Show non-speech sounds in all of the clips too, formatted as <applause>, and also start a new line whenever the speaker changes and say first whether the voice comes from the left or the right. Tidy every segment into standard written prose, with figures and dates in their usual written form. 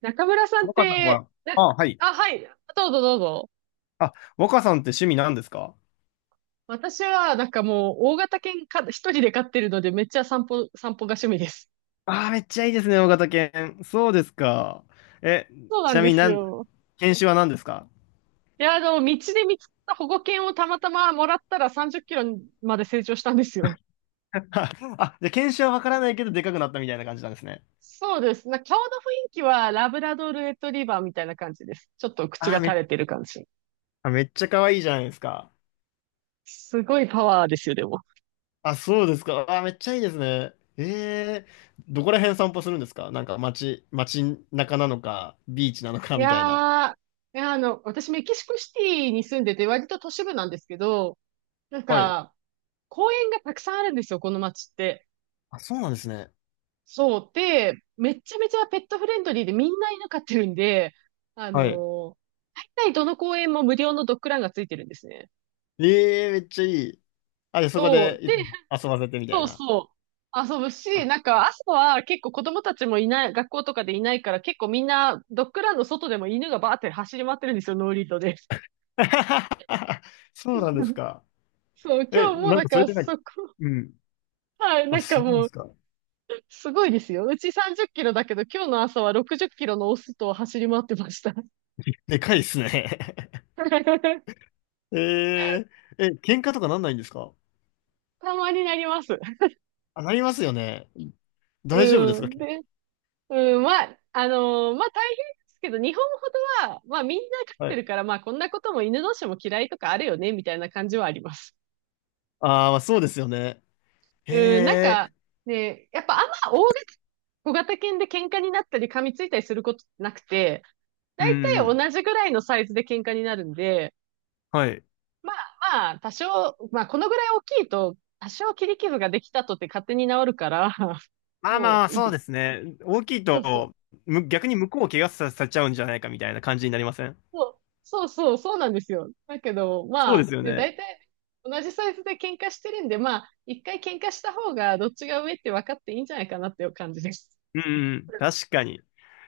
right: 中村さんっ
left: 若さん
right: て、
left: は、
right: な
left: あ、はい。
right: あ、はい。どうぞどうぞ。
left: あ、若さんって趣味なんですか？
right: 私は、なんかもう、大型犬か、一人で飼ってるので、めっちゃ散歩が趣味です。
left: ああー、めっちゃいいですね、大型犬。そうですか。え、
right: そうな
left: ち
right: ん
left: な
right: で
left: みに
right: す
left: なん、
right: よ。
left: 犬種は何ですか？
right: いや、道で見つけた保護犬をたまたまもらったら30キロまで成長したんですよ。
left: は <laughs> あ、じゃあ犬種はわからないけど、でかくなったみたいな感じなんですね。
right: そうです。顔の雰囲気は、ラブラドールレトリバーみたいな感じです。ちょっと口
left: あ
right: が
left: あ
right: 垂
left: め、
right: れてる感じ。
left: あ、めっちゃ可愛いじゃないですか。
right: すごいパワーですよ、でも。
left: あ、そうですか。ああめっちゃいいですね。えどこら辺散歩するんですか？なんか街中なのか、ビーチなの
right: い
left: かみたいな。
right: やー、いや、私メキシコシティに住んでて、割と都市部なんですけど、なん
left: はい。
right: か、公園がたくさんあるんですよ、この町って。
left: あ、そうなんですね。
right: そう。で、めっちゃめちゃペットフレンドリーでみんな犬飼ってるんで、あの
left: はい。
right: ー大体どの公園も無料のドッグランがついてるんですね。
left: えめっちゃいい。あ、で、そこ
right: そ
left: で
right: う。で、
left: いつも遊ばせてみた
right: そ
left: い
right: う
left: な。
right: そう。遊ぶ
left: あ
right: し、なんか朝は結構子供たちもいない、学校とかでいないから結構みんなドッグランの外でも犬がバーって走り回ってるんですよ、ノーリードで。
left: <laughs> そうなんです
right: <laughs>
left: か。
right: そう、
left: え、
right: 今日も
left: なん
right: だ
left: か
right: か
left: それ
right: ら
left: でなんか、
right: そこ、
left: うん。
right: はい、
left: あ、
right: なんか
left: そうなんで
right: もう
left: すか。
right: すごいですよ。うち30キロだけど、今日の朝は60キロのオスと走り回ってました。
left: でかいですね。
right: <laughs>
left: <laughs> えー、喧嘩とかなんないんですか？
right: たまになります。
left: あ、なりますよね。大丈夫です
right: う
left: か？
right: ん。で、うん、まあ、まあ大変ですけど、日本ほどは、まあみんな飼っ
left: は
right: て
left: い。
right: るから、まあこんなことも犬同士も嫌いとかあるよね、みたいな感じはあります。
left: あーまあそうですよね。へ
right: うん、なんか、
left: え、
right: ね、やっぱあんま大型、小型犬で喧嘩になったり噛みついたりすることなくて、
left: う
right: だい
left: ん
right: たい
left: うん。
right: 同じぐらいのサイズで喧嘩になるんで、
left: はい。
right: まあ、多少、まあ、このぐらい大きいと、多少切り傷ができたとって勝手に治るから、<laughs>
left: まあ
right: も
left: まあ、
right: ういい
left: そう
right: です。
left: ですね。大きい
right: そうそう。
left: と、逆に向こうを怪我させちゃうんじゃないかみたいな感じになりません？
right: そうそうそう、そうなんですよ。だけど、
left: そ
right: ま
left: うで
right: あ、
left: すよ
right: ね、
left: ね。
right: 大体同じサイズで喧嘩してるんで、まあ、一回喧嘩した方がどっちが上って分かっていいんじゃないかなっていう感じです。
left: うんうん、
right: <laughs>
left: 確かに。い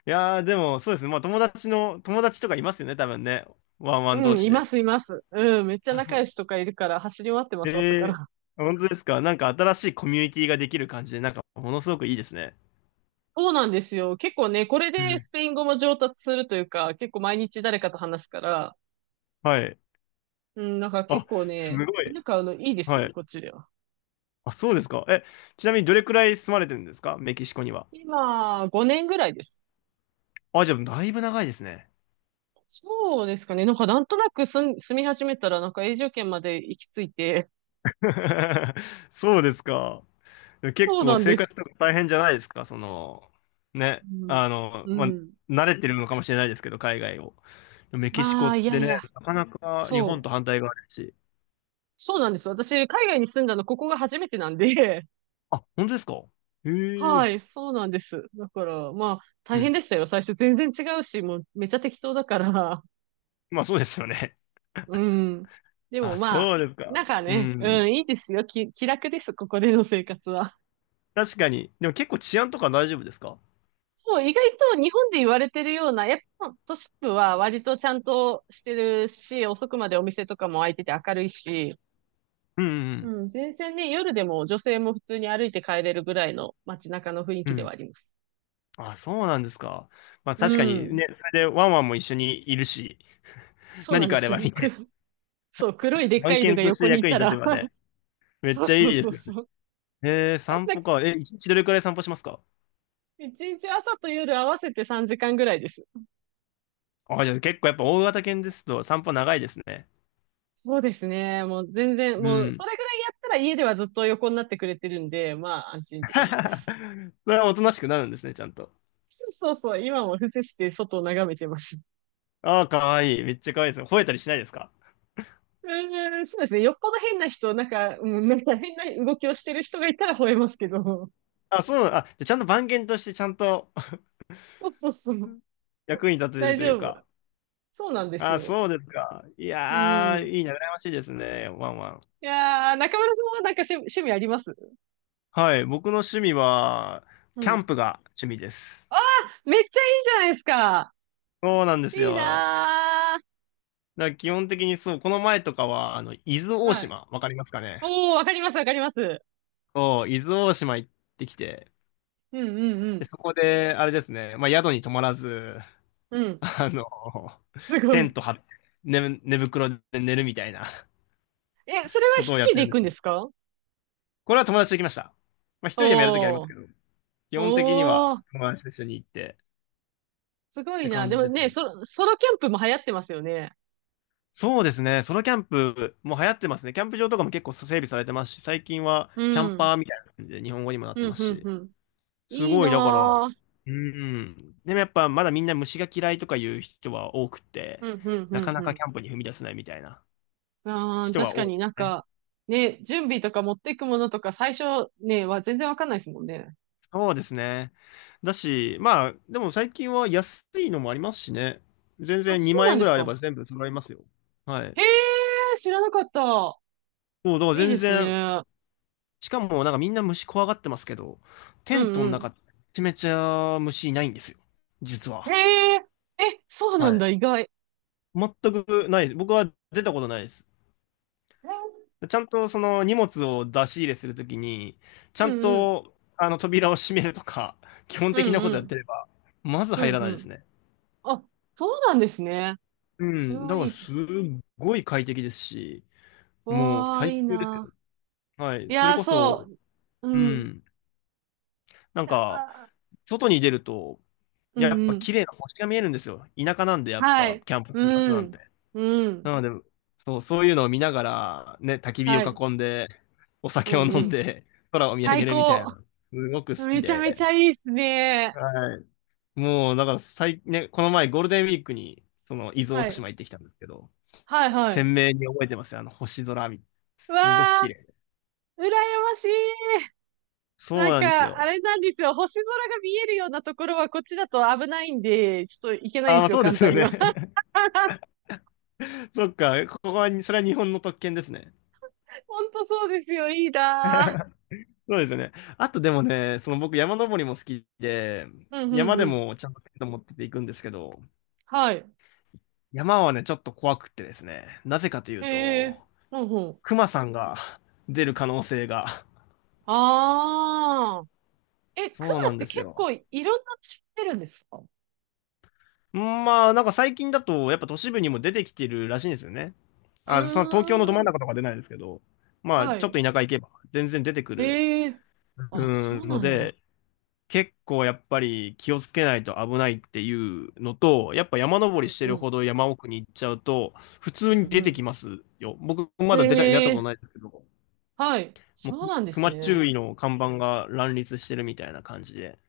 left: やー、でも、そうですね。まあ、友達とかいますよね、多分ね。ワンワン
right: う
left: 同
right: ん、
left: 士
right: いま
left: で。
right: す、います。うん、めっちゃ仲良
left: <laughs>
right: しとかいるから走り回ってま
left: え
right: す、朝か
left: ー、
right: ら。
left: 本当ですか？なんか新しいコミュニティができる感じで、なんか、ものすごくいいですね。
right: そうなんですよ。結構ね、これ
left: う
right: で
left: ん
right: スペイン語も上達するというか、結構毎日誰かと話すから、
left: はい。
right: うん、なんか結
left: あ、
right: 構
left: す
right: ね、
left: ご
right: 犬
left: い。
right: 飼うのいいですよ、
left: はい。
right: こっちでは。
left: あ、そうですか。え、ちなみにどれくらい住まれてるんですか？メキシコには。
right: 今、5年ぐらいです。
left: あ、じゃあ、だいぶ長いですね。
right: そうですかね。なんかなんとなく住み始めたら、なんか永住権まで行き着いて、
left: <laughs> そうですか。結
right: そう
left: 構
right: なん
left: 生
right: です。
left: 活とか大変じゃないですか、その、ね、
right: うん。う
left: まあ、
right: ん。
left: 慣れてるのかもしれないですけど、海外を。メキシコ
right: ま
left: っ
right: あ、いや
left: て
right: い
left: ね、
right: や、
left: なかなか日本
right: そ
left: と
right: う。
left: 反対側だし。
right: そうなんです。私、海外に住んだの、ここが初めてなんで、
left: あ、本当ですか？へ
right: <laughs> は
left: え。
right: い、そうなんです。だから、まあ、大
left: う
right: 変
left: ん。
right: でしたよ。最初全然違うし、もうめっちゃ適当だから。
left: まあそうですよね。
right: うん。
left: <laughs>
right: でも
left: あ、
right: ま
left: そ
right: あ、
left: うです
right: な
left: か。
right: んか
left: う
right: ね、う
left: ん。
right: ん、いいですよ。気楽です、ここでの生活は。<laughs>
left: 確かに。でも結構治安とか大丈夫ですか？
right: そう、意外と日本で言われてるような、やっぱ都市部は割とちゃんとしてるし、遅くまでお店とかも開いてて明るいし、
left: うんうん
right: うん、全然ね、夜でも女性も普通に歩いて帰れるぐらいの街中の雰囲
left: うん。
right: 気
left: う
right: では
left: ん。
right: あります。
left: あ、そうなんですか。まあ
right: う
left: 確かに
right: ん。
left: ね、それでワンワンも一緒にいるし、
right: そうな
left: 何
right: んで
left: かあれば
right: す。
left: ね、<laughs>
right: そう、黒いでっか
left: 番
right: いの
left: 犬
right: が
left: とし
right: 横
left: て
right: にい
left: 役に
right: た
left: 立て
right: ら
left: ば
right: <laughs>
left: ね、めっ
right: そう
left: ちゃ
right: そう
left: いいで
right: そ
left: す。
right: うそう。なん
left: 散
right: か
left: 歩か。え、一日どれくらい散歩しますか？
right: 一日朝と夜合わせて3時間ぐらいです。
left: あ、じゃあ結構やっぱ大型犬ですと散歩長いですね。
right: そうですね。もう全然、
left: う
right: もうそ
left: ん。
right: れぐらいやったら家ではずっと横になってくれてるんで、まあ安心って感じです。
left: <laughs> それはおとなしくなるんですね、ちゃんと。
right: そうそうそう、今も伏せして外を眺めてます。
left: ああ、かわいい。めっちゃかわいいです。吠えたりしないですか？
right: うーん、そうですね。よっぽど変な人、なんか、うん、なんか変な動きをしてる人がいたら吠えますけど。
left: あ、そうなあ、じゃあちゃんと番犬としてちゃんと
right: そうそうそう。
left: <laughs> 役に立ててる
right: 大
left: という
right: 丈夫。
left: か。
right: そうなんです
left: あ、
right: よ。
left: そうですか。い
right: う
left: やー、
right: ん。
left: いいな、羨ましいですね。ワンワン。
right: いやー、中村さんはなんか趣味あります？
left: はい、僕の趣味は、
right: う
left: キャ
right: ん。
left: ンプが趣味です。
right: あー、めっちゃいいじゃないですか。
left: そうなんです
right: いい
left: よ。
right: な
left: だから基本的にそう、この前とかは、伊豆
right: ー。
left: 大
right: はい。
left: 島、わかりますかね？
right: おー、わかります、わかります。
left: そう、伊豆大島行ってきて、
right: うん、うん、う
left: で、
right: ん。
left: そこで、あれですね、まあ、宿に泊まらず、
right: う
left: <laughs>
right: ん。
left: あの、
right: すご
left: テ
right: い。
left: ント張って、寝袋で寝るみたいな
right: え、
left: <laughs>
right: それは
left: こ
right: 一
left: とをやっ
right: 人
left: て
right: で
left: るん
right: 行
left: で
right: くん
left: す
right: で
left: ね。
right: すか？
left: これは友達と行きました。まあ、一人でもやるときありま
right: お
left: す
right: ー。
left: けど、基本的に
right: お
left: は
right: ー。
left: 友達と一緒に行って
right: すご
left: っ
right: い
left: て
right: な。
left: 感
right: で
left: じ
right: も
left: です
right: ね、
left: よ。
right: ソロキャンプも流行ってますよね。
left: そうですね、ソロキャンプも流行ってますね。キャンプ場とかも結構整備されてますし、最近は
right: う
left: キャン
right: ん。
left: パーみたいな感じで日本語にもなっ
right: う
left: て
right: ん、
left: ます
right: うん、
left: し、
right: うん。
left: す
right: いい
left: ごい、だから、
right: なぁ。
left: うん。でもやっぱまだみんな虫が嫌いとかいう人は多く
right: う
left: て、
right: ん、うん、う
left: なか
right: ん、
left: な
right: う
left: か
right: ん。
left: キャンプに踏み出せないみたいな
right: あー、
left: 人
right: 確
left: は
right: か
left: 多い
right: に
left: です
right: なん
left: ね。
right: か、ね、準備とか持っていくものとか最初ね、は全然わかんないですもんね。
left: そうですね。だし、まあ、でも最近は安いのもありますしね。全
right: あ、
left: 然
right: そう
left: 2万
right: なん
left: 円
right: で
left: ぐ
right: す
left: らいあれ
right: か。
left: ば全部揃いますよ。はい。
right: へー、知らなかった。
left: そう、だから
right: いい
left: 全
right: です
left: 然、
right: ね。
left: しかもなんかみんな虫怖がってますけど、テ
right: う
left: ントの
right: ん、う
left: 中、めちゃめちゃ虫いないんですよ。実
right: ん。
left: は。
right: へー。え、そう
left: は
right: なんだ、
left: い。
right: 意外。
left: 全くないです。僕は出たことないです。ちゃんとその荷物を出し入れするときに、ち
right: う
left: ゃん
right: ん、うん。
left: とあの扉を閉めるとか、<laughs> 基本
right: う
left: 的
right: ん、
left: なこ
right: う
left: とやっ
right: ん。
left: てれば、まず
right: う
left: 入
right: ん、
left: ら
right: う
left: ないです
right: ん。
left: ね。
right: あ、そうなんですね。
left: う
right: それ
left: ん。だ
right: は
left: か
right: い
left: ら
right: い。
left: すっごい快適ですし、もう
right: わあ、
left: 最
right: いい
left: 高ですよ。
right: な。
left: はい。
right: い
left: それ
right: やー、
left: こ
right: そ
left: そ、
right: う。う
left: う
right: ん。い
left: ん。なん
right: や
left: か、
right: あ、あ
left: 外に出ると、
right: う
left: やっ
right: んう
left: ぱ
right: ん。
left: 綺麗な星が見えるんですよ。田舎なんで、やっ
right: は
left: ぱ、
right: い。
left: キャンプする場所
right: う
left: なんて。
right: ん。う
left: な
right: ん。
left: ので、そう、そういうのを見ながら、ね、焚き火を
right: はい。
left: 囲んで、お
right: う
left: 酒を
right: んう
left: 飲ん
right: ん。
left: で、空を見上げ
right: 最
left: るみたい
right: 高。
left: な、すごく好き
right: めちゃめち
left: で。
right: ゃいいっすね。
left: はい。もう、だからね、この前ゴールデンウィークに、その、伊豆
right: は
left: 大島
right: い。
left: 行ってきたんですけど、
right: はいはい。
left: 鮮明に覚えてますよ。星空見、
right: う
left: すごく
right: わあ、
left: 綺麗。
right: 羨ましい。な
left: そう
right: ん
left: なんです
right: か、あ
left: よ。
right: れなんですよ。星空が見えるようなところはこっちだと危ないんで、ちょっと行けないん
left: あ、
right: で
left: まあ
right: すよ、
left: そうで
right: 簡
left: す
right: 単
left: よ
right: に
left: ね。
right: は。<laughs>
left: <laughs> そっか、ここは、それは日本の特権ですね。
right: ほんとそうですよ。いいな
left: そうですよね。あとでもね、その僕山登りも好きで、
right: ー。うんうん
left: 山
right: う
left: で
right: ん。
left: もちゃんとテント持ってて行くんですけど、
right: はい。
left: 山はね、ちょっと怖くってですね、なぜかという
right: へ
left: と、
right: え、ほうほう。
left: 熊さんが出る可能性が、
right: ああ。え、ク
left: そうな
right: マっ
left: んで
right: て
left: す
right: 結
left: よ。
right: 構いろんな種知ってるんですか？う
left: まあ、なんか最近だと、やっぱ都市部にも出てきてるらしいんですよね。
right: ー
left: あ、その東京のど真ん
right: ん。
left: 中とか出ないですけど、まあ、
right: は
left: ちょっ
right: い。
left: と田舎行けば全然出てくる、
right: へえ。
left: う
right: あ、
left: ん、
right: そう
left: の
right: なんだ。
left: で、結構やっぱり気をつけないと危ないっていうのと、やっぱ山登りして
right: うんう
left: る
right: ん。
left: ほど山奥に行っちゃうと、普通
right: う
left: に出
right: ん
left: て
right: う
left: きますよ。僕
right: ん。
left: まだ出会っ
right: へ
left: たこと
right: え。
left: ないですけど、
right: はい。
left: も
right: そう
left: う
right: なんです
left: 熊
right: ね。
left: 注意の看板が乱立してるみたいな感じで。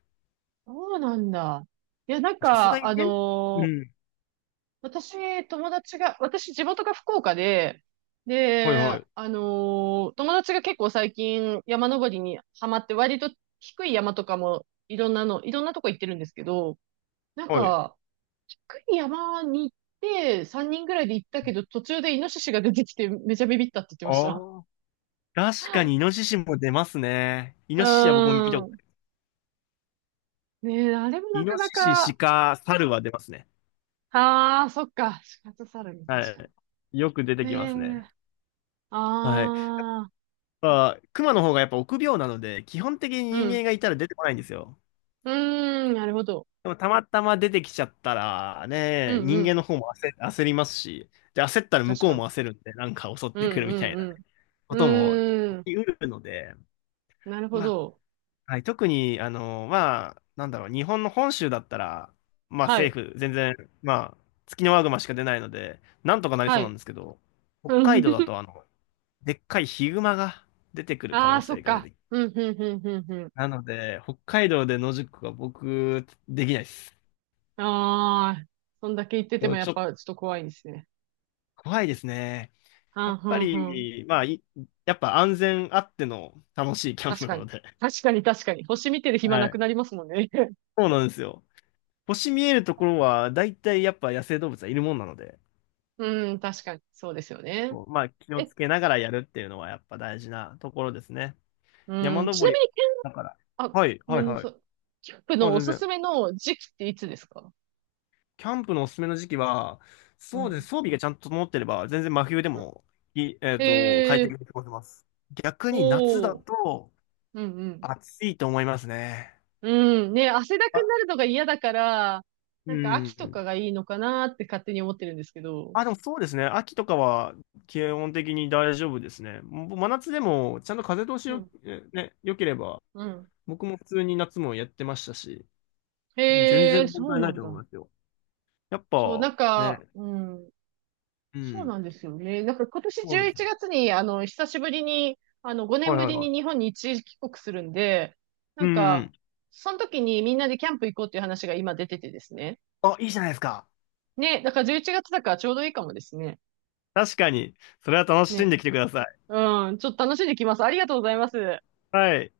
right: そうなんだ。いや、なん
left: さすが
right: か、
left: にね、うん。
right: 私、友達が、私、地元が福岡で、
left: はい
right: で、
left: はい。
right: 友達が結構最近山登りにハマって、割と低い山とかもいろんなの、いろんなとこ行ってるんですけど、なん
left: はい。
right: か、低い山に行って、3人ぐらいで行ったけど、途中でイノシシが出てきて、めちゃビビったって言ってました。
left: ああ。確かにイノシシも出ますね。イ
right: う
left: ノシシは僕も見た
right: ー
left: ことな
right: ん。ねえ、あれもな
left: イ
right: か
left: ノ
right: な
left: シシ、
right: か、
left: 鹿、猿は出ますね。
right: ああ、そっか。死活サルに確
left: は
right: か
left: い。よく出て
right: に。
left: きます
right: へえ、
left: ね。
right: あ
left: はい。
right: あ、
left: まあ、熊の方がやっぱ臆病なので、基本的に
right: う
left: 人間
right: ん。
left: がいたら出てこないんですよ。
right: うーん、なるほど。
left: でもたまたま出てきちゃったら、
right: う
left: ね、
right: ん
left: 人
right: う
left: 間
right: ん。
left: の方も焦りますし、で、焦ったら向
right: 確
left: こ
right: か
left: う
right: に。
left: も焦るんで、なんか襲っ
right: う
left: てく
right: ん
left: るみたいな
right: う
left: ね、
right: んう
left: ことも
right: ん。うーん。
left: 起きうるので、
right: なるほ
left: まあ
right: ど。
left: はい、特に、まあ、なんだろう、日本の本州だったら、まあ
right: はい。
left: 政府、全然、まあ、ツキノワグマしか出ないので、なんとかなり
right: は
left: そうなん
right: い。
left: ですけど、北海道だと、でっかいヒグマが出てくる可
right: あ <laughs> あー、
left: 能
right: そ
left: 性
right: っ
left: が出
right: か。
left: てき
right: うん、うん、うん、うん、う
left: なので、北海道で野宿は僕、できないです。
right: ん。ああ、そんだけ言って
left: ち
right: て
left: ょ
right: も
left: っ
right: やっ
left: と
right: ぱちょっと怖いですね。
left: 怖いですね。
right: は
left: や
right: ん、
left: っ
right: は
left: ぱ
right: ん、はん。
left: り、まあ、やっぱ安全あっての楽しいキャン
right: 確
left: プな
right: かに。
left: ので。
right: 確かに、確かに。星見てる暇
left: は
right: なく
left: い。
right: なりますもんね。<laughs>
left: そうなんですよ。星見えるところは、だいたいやっぱ野生動物はいるもんなので。
right: うん、確かに。そうですよね。
left: こうまあ、気を
right: え、
left: つけながらやるっていうのはやっぱ大事なところですね。
right: う
left: 山
right: ん、ちな
left: 登
right: み
left: り、
right: に、
left: だから。
right: あ、ご
left: はい、
right: め
left: はい、
right: んな
left: は
right: さ
left: い。
right: い。キャンプの
left: あ、
right: お
left: 全
right: すす
left: 然。
right: めの時期っていつですか？
left: キャンプのおすすめの時期は、
right: う
left: そうです
right: ん。
left: ね。装備がちゃんと整ってれば、全然真冬で
right: うん
left: も、い、えっと、快
right: ええ
left: 適
right: ー、
left: に過ごせます。逆に夏だ
right: おー。
left: と
right: うん、うん。
left: 暑いと思いますね。
right: うん。ね、汗だく
left: あ、
right: になるのが嫌だから、な
left: う
right: んか秋と
left: ん。
right: かがいいのかなって勝手に思ってるんですけど。
left: あ、でもそうですね。秋とかは基本的に大丈夫ですね。もう真夏でもちゃんと風通し
right: う
left: よ、
right: ん。
left: 良ければ、
right: うん。
left: 僕も普通に夏もやってましたし。うん全
right: へ
left: 然
right: え、
left: 問
right: そう
left: 題な
right: な
left: い
right: ん
left: と思い
right: だ。
left: ますよ。やっ
right: そう、な
left: ぱ、
right: ん
left: ね。
right: か、うん。
left: う
right: そう
left: ん。
right: なんですよね。なんか今年
left: そうで
right: 11
left: すよ。
right: 月に、あの、久しぶりに、あの、5
left: は
right: 年
left: い
right: ぶ
left: はい
right: り
left: は
right: に日
left: い。
right: 本に一時帰国するんで、な
left: う
right: ん
left: んう
right: か、
left: ん。
right: その時にみんなでキャンプ行こうっていう話が今出ててですね。
left: あ、いいじゃないですか。
right: ね、だから11月だからちょうどいいかもですね。
left: 確かに。それは楽しん
right: ね。
left: できてください。
right: うん、ちょっと楽しんできます。ありがとうございます。
left: はい。